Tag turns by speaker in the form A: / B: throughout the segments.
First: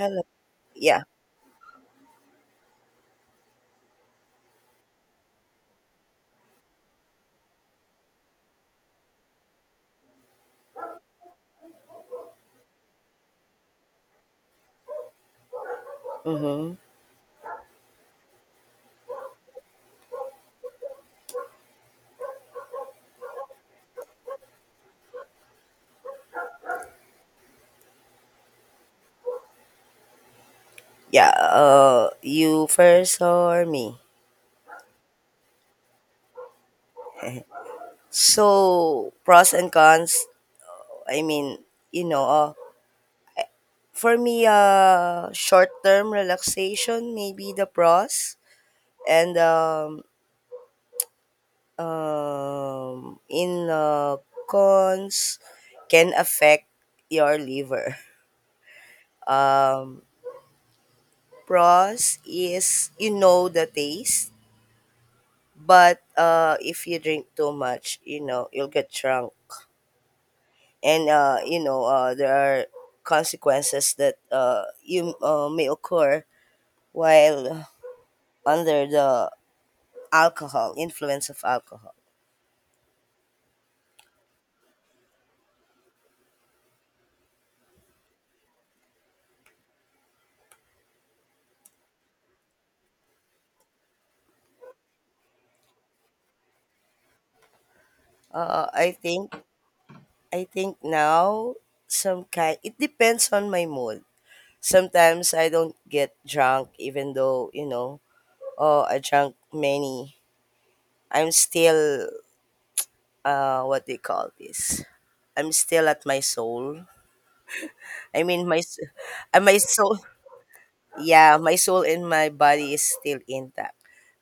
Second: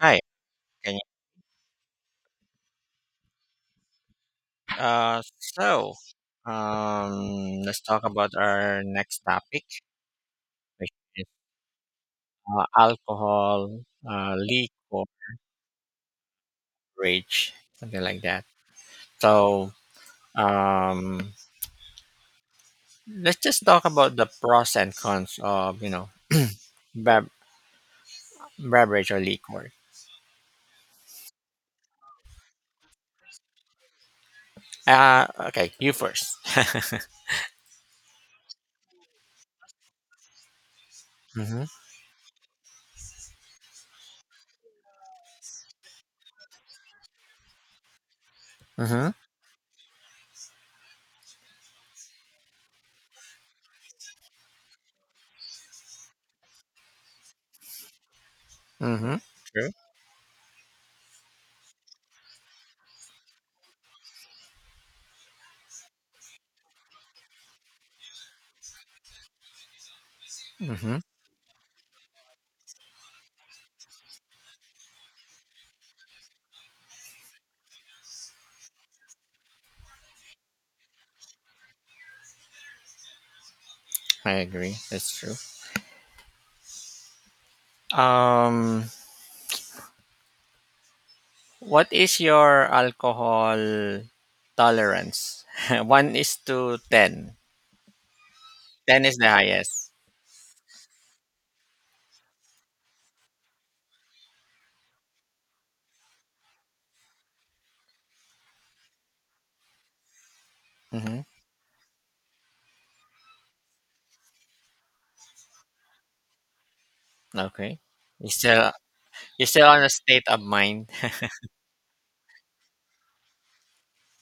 A: Hi. Can you,
B: Yeah.
A: uh, so, let's talk about our next topic, which is alcohol, liquor,
B: Mm-hmm.
A: rage, something like that. So, um, let's just talk about the pros and cons of, you know, bev- beverage or liquor.
B: Yeah. You first or me?
A: Uh, okay, you first.
B: So pros and cons. I mean,
A: Mm-hmm.
B: you know, uh, for me, short term relaxation maybe the pros,
A: Mm-hmm.
B: and in cons can affect your liver.
A: Mm-hmm. True.
B: Um, Pros is you know the taste, but if you drink too much, you know, you'll get drunk,
A: Mm-hmm.
B: and you know there are consequences that you may occur while under the alcohol influence of alcohol.
A: I agree. That's true. Um, What is your alcohol tolerance? 1 is to 10.
B: uh i
A: 10 is the
B: think
A: highest.
B: i think now, some kind, it depends on my mood. Sometimes I don't get drunk even though, you know, oh, I drank many.
A: Mhm.
B: I'm still, what they call this, I'm still at my soul.
A: Okay.
B: i
A: you
B: mean my
A: still
B: s-
A: you're
B: my
A: still on a
B: soul,
A: state of mind.
B: yeah. My soul and my body is still intact.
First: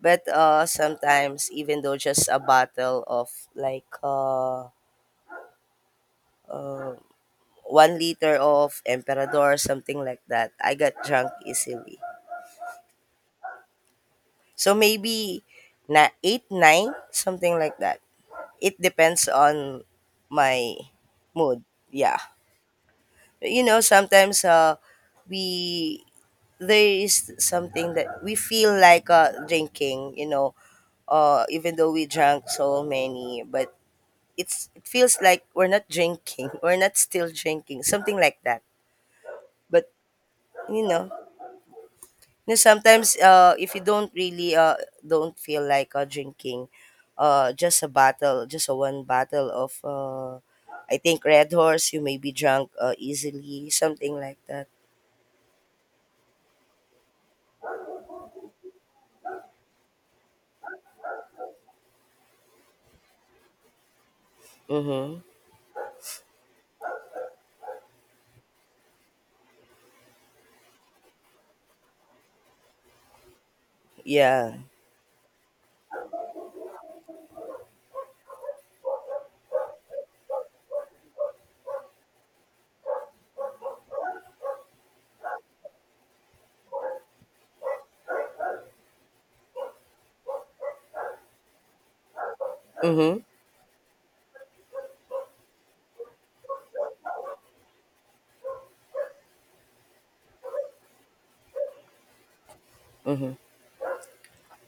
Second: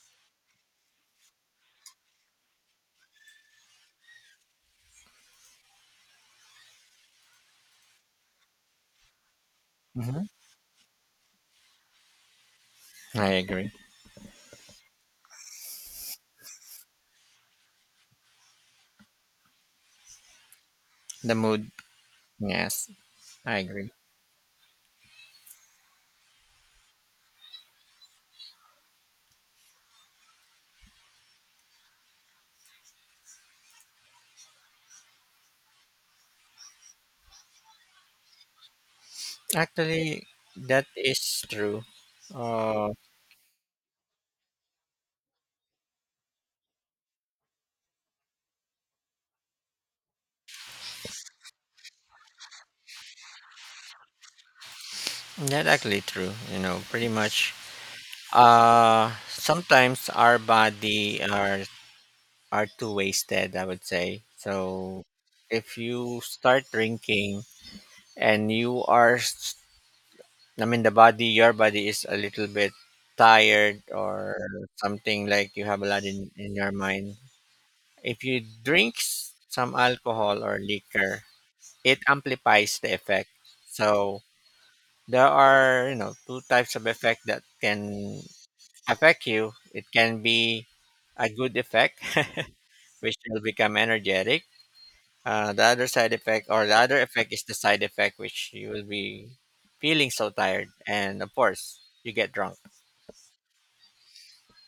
B: But sometimes even though just a bottle of like uh 1 liter of emperador, something like
A: Mhm.
B: that, I got drunk easily.
A: I agree.
B: So maybe na 8 9, something like that. It depends on my
A: The
B: mood,
A: mood.
B: yeah.
A: Yes, I
B: You know,
A: agree.
B: sometimes we there is something that we feel like drinking, you know, even though we drank so many, but it feels like we're not drinking, we're not still drinking, something like that. But
A: Actually,
B: you
A: that
B: know,
A: is true. Uh,
B: sometimes if you don't really don't feel like drinking, just a one bottle of, I think Red Horse, you may be drunk easily, something like that.
A: that actually true. You know, pretty much. Sometimes our body are too wasted, I would say so.
B: Mm-hmm.
A: If you start drinking and you are s- I mean the body your body is a little bit tired, or
B: Yeah.
A: something like you have a lot in your mind, if you drink some alcohol or liquor, it amplifies the effect. So there are, you know, two types of effect that can affect you. It can be a good effect, which
B: Mm-hmm.
A: will become energetic. The other side effect, or the other effect is the side effect, which you will be feeling so tired and of course you get drunk.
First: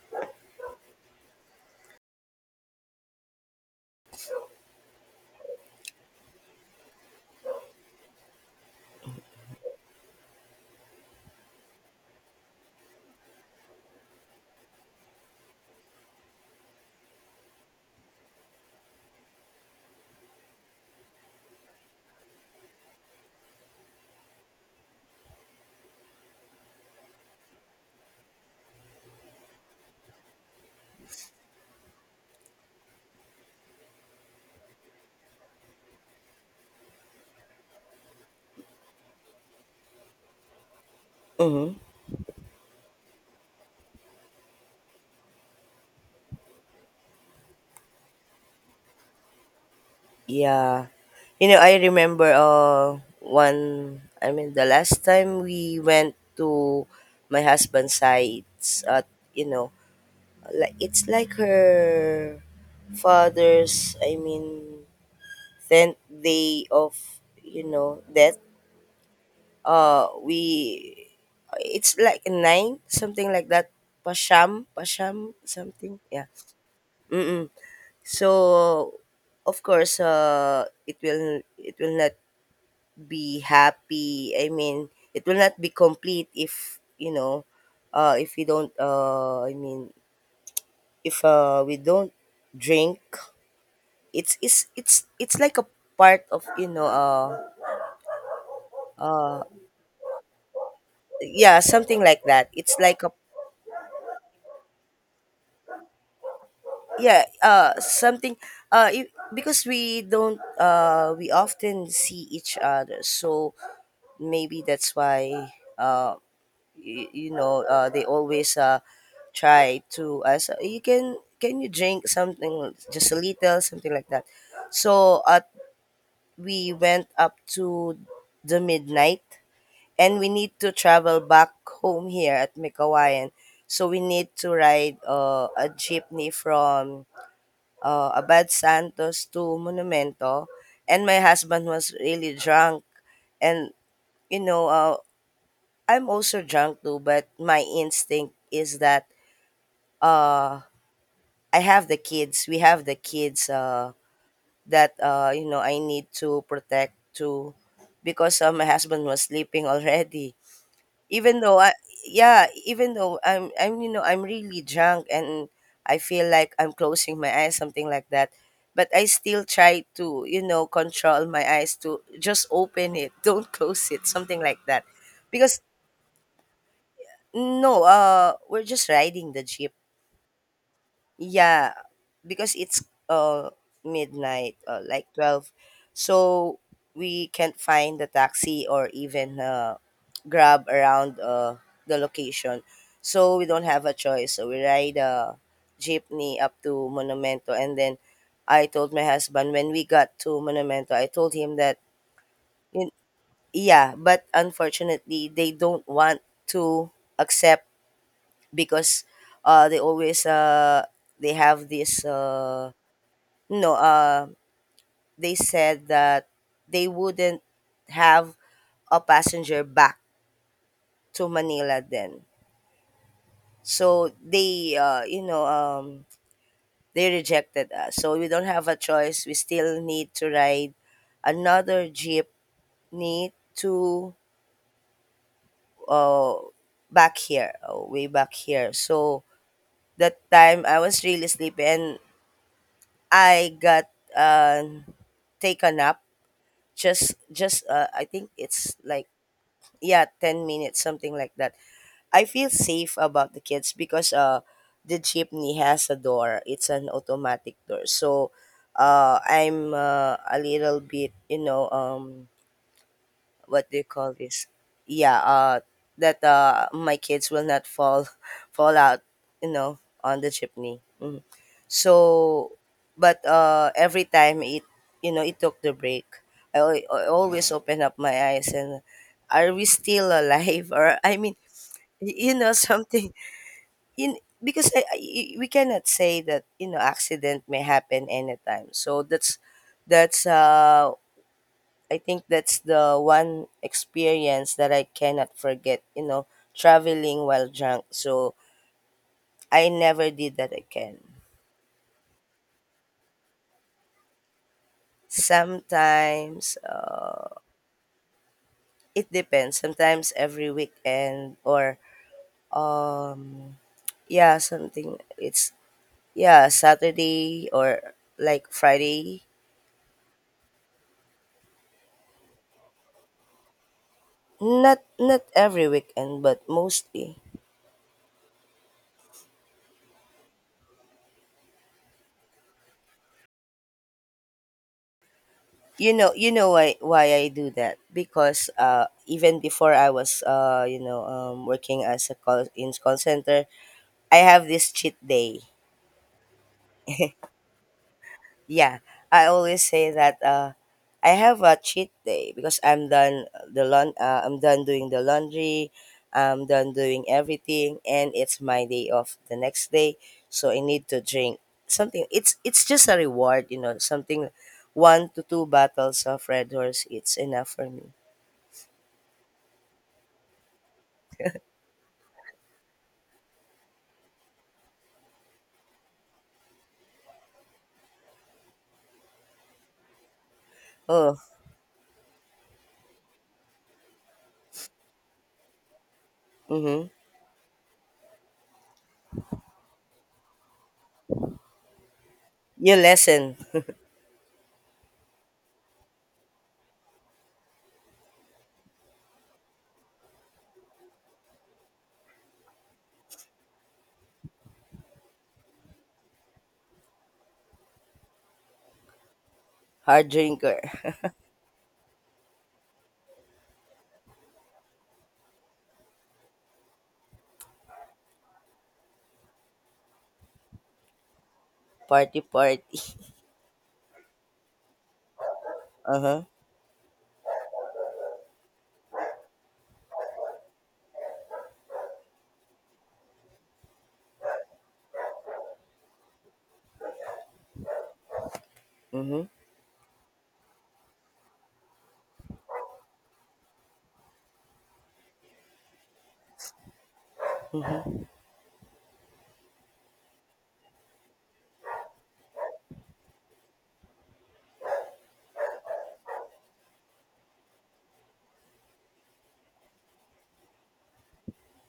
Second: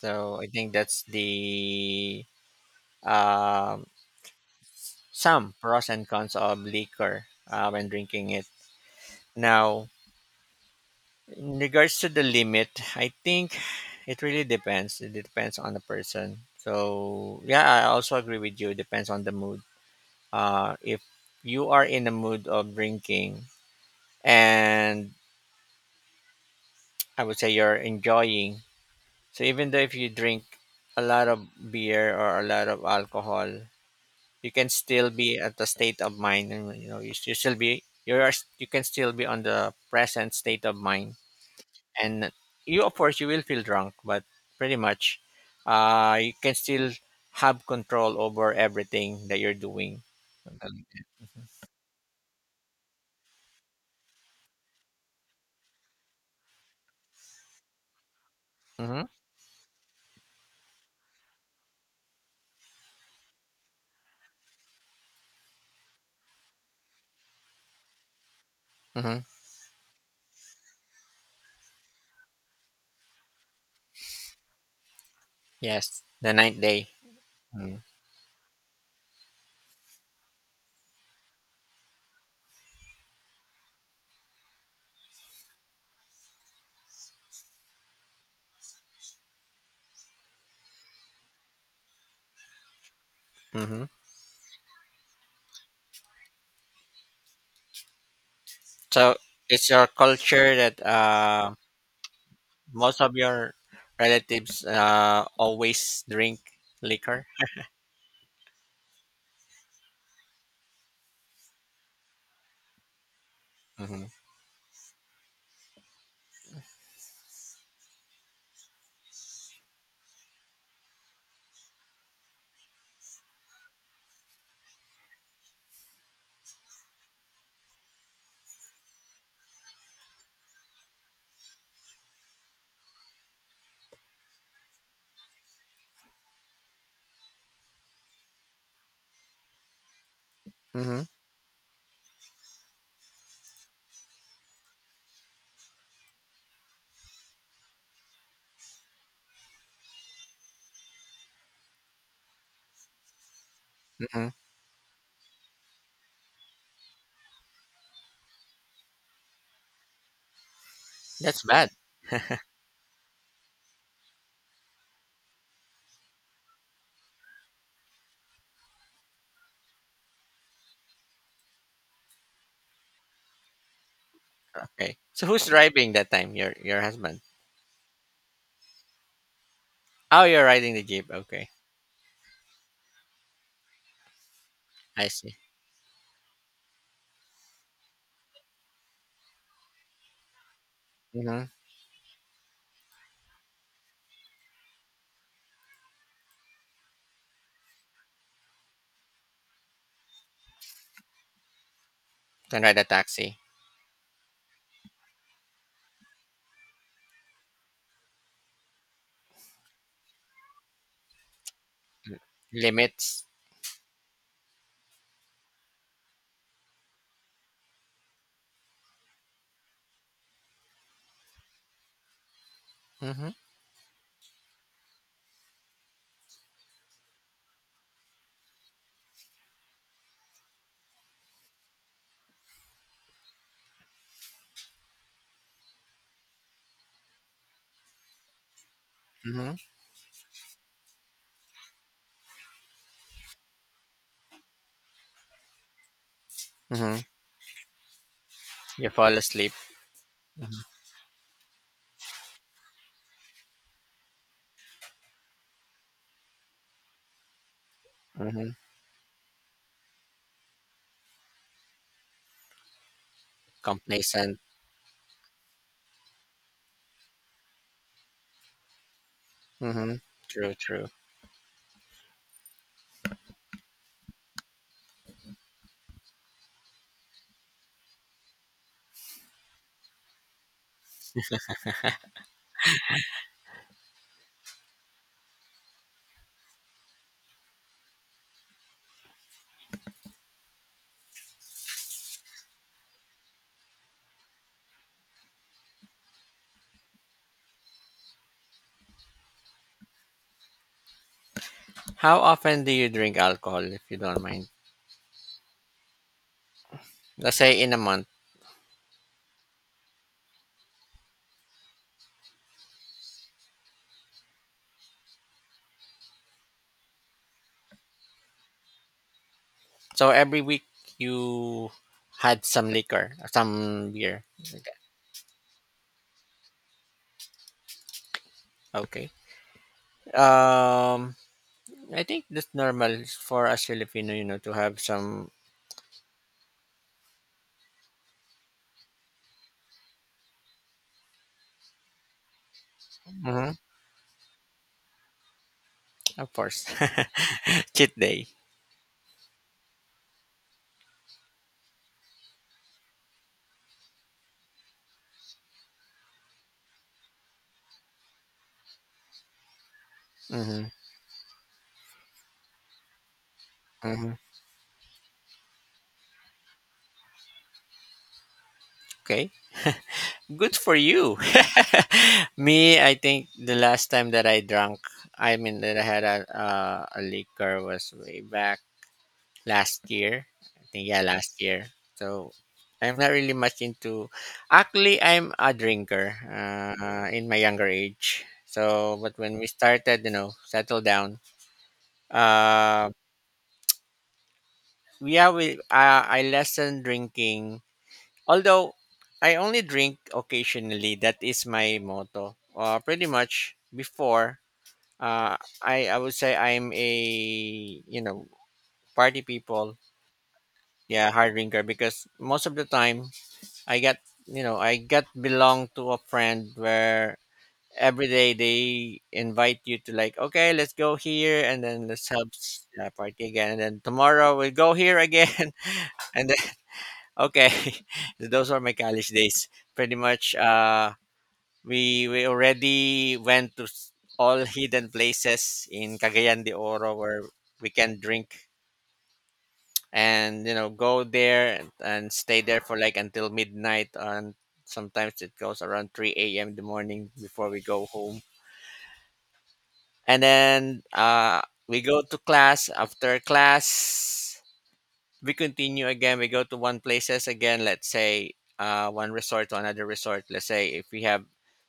A: So I think that's the, um, some pros and cons of liquor when drinking it. Now in regards to the limit, I think it really depends. It depends on the person, so yeah, I also agree with you, it depends on the mood. Uh, if you are in the mood of drinking, and I would say you're enjoying. So even though if you drink a lot of beer or a lot of alcohol, you can still be at the state of mind, and you know you can still be on the present state of mind,
B: Mm-hmm.
A: and you of course you will feel drunk, but pretty much, you can still have control over everything that you're doing.
B: Yeah.
A: Mm-hmm.
B: You know, I remember one, I mean the last time we went to my husband's sides at, you know, like it's like her father's, I mean, tenth day of, you know, death.
A: Mm-hmm.
B: We It's like nine, something like that. Pasham, Pasham, something.
A: Yes,
B: Yeah.
A: the ninth day.
B: Mm-mm.
A: Mm-hmm.
B: So of course it will not be happy. I mean, it will not be complete if, you know, if we don't, I mean, if we don't drink,
A: Mm-hmm.
B: it's like a part of, you know,
A: So
B: uh,
A: it's your culture that
B: yeah, something like that. It's
A: most
B: like a,
A: of your relatives always drink
B: yeah.
A: liquor.
B: Something, if, because we don't we often see each other, so
A: Mm-hmm.
B: maybe that's why uh you know they always try to ask, so you can you drink something, just a little, something like that. So we went up to the midnight, and we need to travel back home here at Mikawayan. So we need to ride a jeepney from Abad Santos to Monumento,
A: Mm-hmm.
B: and my husband was really drunk. And you know, I'm also drunk too, but my instinct is that uh, I have the kids. We have the kids
A: Mm-hmm.
B: that, you know, I need to protect too, because my husband was sleeping already. Even
A: That's
B: though I
A: bad.
B: Yeah, even though I'm you know I'm really drunk, and I feel like I'm closing my eyes, something like that, but I still try to, you know, control my eyes to just open it, don't close it, something like that,
A: Okay. So who's
B: because
A: driving that time? Your husband.
B: no, we're just riding the jeep.
A: Oh, you're riding the jeep. Okay,
B: Yeah, because it's midnight, like
A: I see.
B: 12. So we can't find the taxi or even grab around
A: Mm-hmm.
B: the location. So we don't have a choice. So we ride a jeepney up to Monumento, and then I told my husband, when we got to Monumento, I told him that
A: Can ride a
B: you-
A: taxi.
B: yeah, but unfortunately they don't want to accept because they always they have this
A: Limits.
B: no they said that they wouldn't have a passenger back to Manila then.
A: Mm-hmm.
B: So they, you know, they rejected us, so we don't have a choice, we still need to ride another jeepney to, uh, back here, way back here. So
A: Mm-hmm.
B: that time I was really sleepy, and I got um taken up
A: Mm-hmm.
B: just I think it's
A: You
B: like,
A: fall asleep.
B: yeah, 10
A: Mm-hmm.
B: minutes, something like that. I feel safe about the kids because the jeepney has a door. It's an automatic door. So
A: Mm-hmm.
B: I'm a little bit, you know, what do you call
A: Complacent.
B: this? Yeah, that my kids will not fall fall out, you know,
A: Mm-hmm.
B: on the
A: True,
B: chimney.
A: true.
B: Mhm. So, but every time it, you know, it took the break. I always open up my eyes and, are we still alive? Or I mean, you know, something in because we cannot say that, you know, accident may happen anytime. So that's I think that's the one experience that I cannot forget, you know, traveling while drunk. So I never did that again.
A: How often do you drink alcohol, if you don't mind?
B: Sometimes
A: Let's say in a month.
B: it depends. Sometimes every weekend or um yeah, something it's yeah, Saturday or like Friday.
A: So every week you had some liquor, some beer.
B: Not every weekend, but mostly.
A: Okay. Um, I think that's normal for us Filipino, you know, to have some.
B: You know, why I do that, because even before I was, you know, working as a call center,
A: Mhm,
B: I have this cheat day.
A: of course, cheat day.
B: Yeah, I always say that I have a cheat day because I'm done doing the laundry, I'm done doing everything, and it's my day off the next day, so I
A: Hmm.
B: need to drink something. It's just a reward, you know,
A: Hmm.
B: something, one to two bottles of Red Horse. It's enough for me.
A: Okay, good for you. Me, I think the last time that I drank, I mean that I had a liquor was way back last year. I think yeah,
B: Oh,
A: last year. So I'm not really much into. Actually, I'm a drinker
B: mhm.
A: in my younger age. So, but when we started, you know, settle down.
B: You
A: Uh,
B: lesson,
A: yeah, we I lessened drinking. Although I only drink occasionally. That is my motto. Pretty much before. Uh, I would say I'm a, you know, party people.
B: hard drinker,
A: Yeah, hard drinker, because most of the time I got I got belong to a friend where every day they invite you to, like, okay, let's go here, and then let's
B: party
A: have
B: party.
A: party again, and then tomorrow we'll go here again.
B: Uh-huh.
A: And then okay. Those are my college days, pretty much. We already went to all hidden places in Cagayan de Oro where we can drink,
B: Mhm.
A: and you know, go there and stay there for like until midnight, and sometimes it goes around 3 a.m. in the morning before we go home. And then We go to class. After class, we continue again, we go to one places again. Let's say, uh, one resort to another resort. Let's say if we have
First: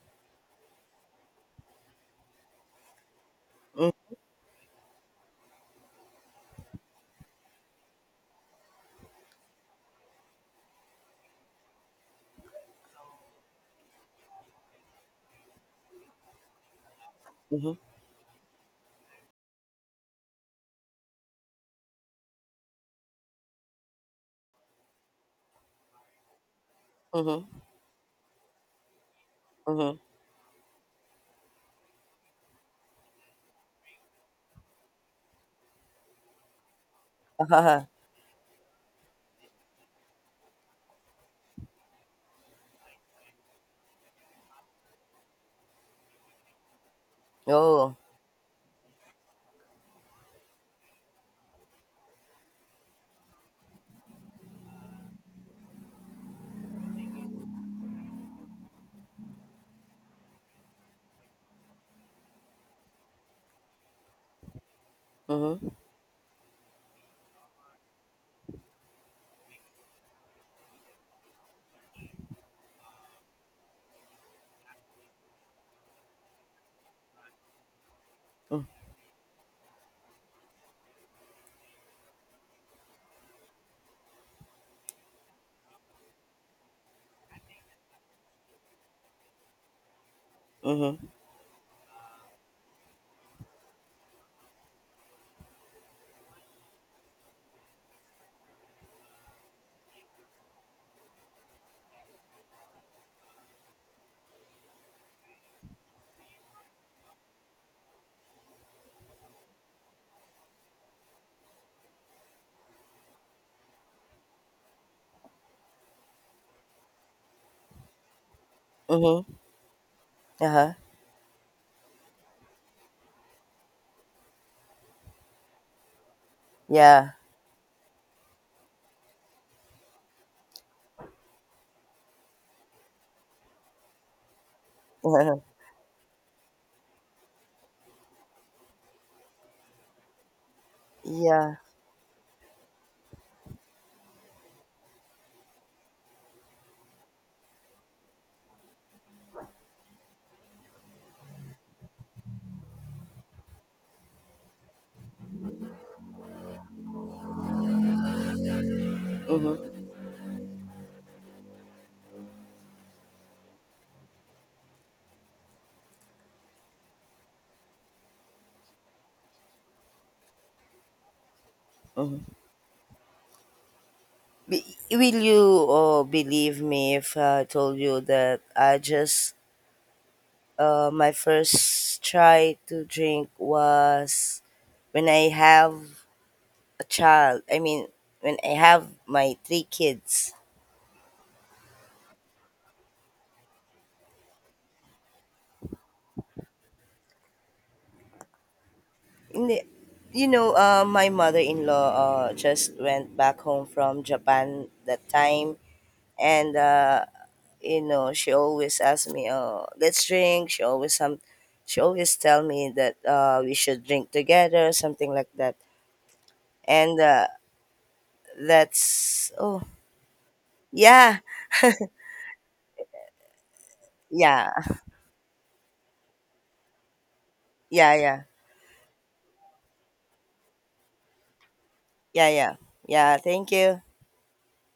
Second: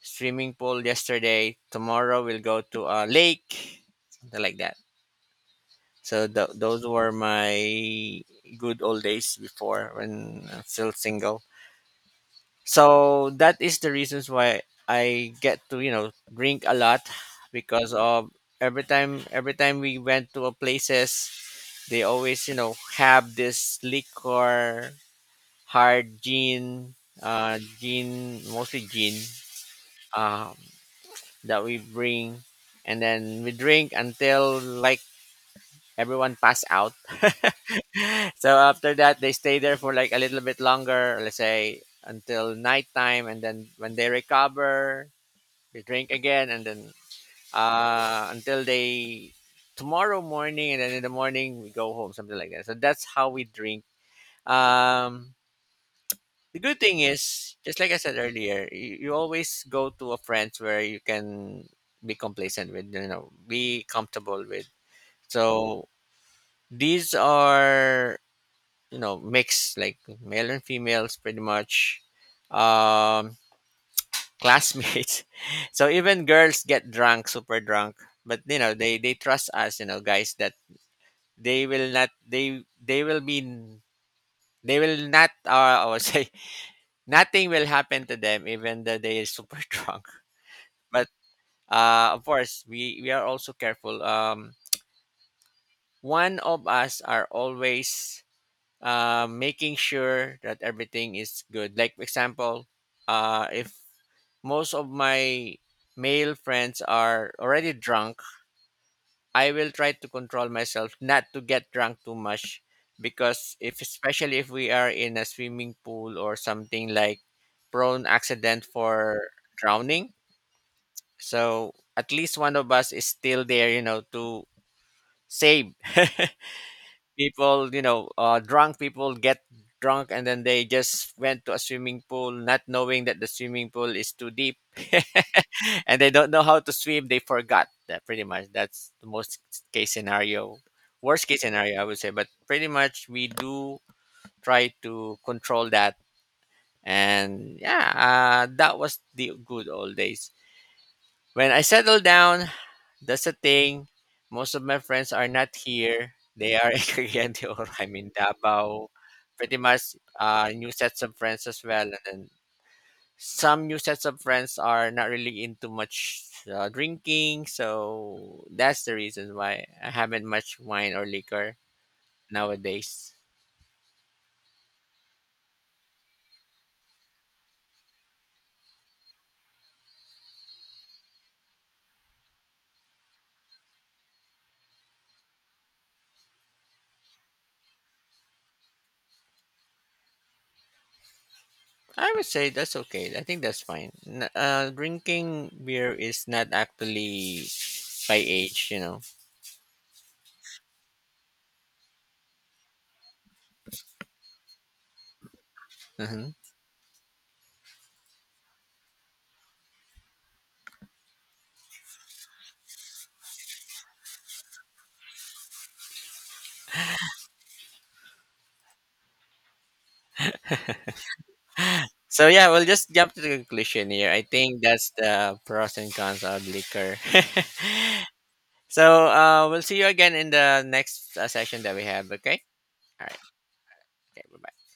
A: swimming pool yesterday, tomorrow we'll go to a lake,
B: Mm,
A: something like that. Those were my good old days before, when I'm still single. So that is the reasons why I get to, you know, drink a lot,
B: Mhm.
A: because of, every time, we went to a places, they always, you know, have this liquor, hard gin,
B: Mhm.
A: mostly gin,
B: Mhm.
A: um, that we bring, and then we drink until like everyone pass out.
B: Uh-huh.
A: So after that, they stay there for like a little bit longer, let's say until nighttime, and then when they recover they drink again, and then
B: Oh.
A: until they tomorrow morning, and then in the morning we go home, something like that. So that's how we drink. Um, the good thing is, just like I said earlier, you always go to a friend's where you can be complacent with, you know, be comfortable with.
B: Mhm.
A: So these are, you know, mix like male and females, pretty much, um, classmates. So even girls get drunk, super drunk, but you
B: Mm,
A: know, they trust us, you know, guys, that they will be, they will not, I would say, nothing will happen to them even though they are super drunk.
B: Mhm.
A: But uh, of course we are also careful. Um, one of us are always, making sure that everything is good. Like for example, if most of my male friends are already drunk, I will try to control myself not to get drunk too much, because if, especially if we are in a swimming pool or something like, prone accident
B: Mhm.
A: for drowning,
B: Uh-huh.
A: so at least one of us is still there, you know, to save.
B: Yeah.
A: People, you know, drunk people get drunk and then they just went to a swimming pool, not knowing that the swimming pool is too deep,
B: Uh-huh.
A: and they don't know how to swim, they forgot that, pretty much that's the most case scenario, worst case
B: Yeah.
A: scenario, I would say. But pretty much we do try to control that. And yeah, that was the good old days. When I settle down, that's the thing. Most of my friends are not here. They are in Cagayan de Oro. I'm in Davao. Pretty
B: Mhm.
A: much, new sets of friends as well. And then some new sets of friends are not really into much, drinking. So that's the reason why I haven't much wine or liquor
B: Mhm.
A: nowadays.
B: Be- Will you believe me if I told you that I just my first try to drink was when I have a child. I mean, when I have my three kids.
A: I would say that's okay. I think that's fine. Drinking beer is not actually by age, you know.
B: Ni- You know, my mother-in-law just went back home from Japan that time, and you know, she always asks me, "Oh, let's drink." She always tell me that we should drink together, something like that. And that's oh yeah,
A: So yeah, we'll just jump to the conclusion here. I
B: yeah,
A: think that's the pros and cons of liquor.
B: yeah, yeah,
A: So we'll see you again in the next session that we have.
B: yeah,
A: Okay.
B: yeah,
A: All
B: yeah.
A: right.
B: Thank you.
A: Okay. Bye bye.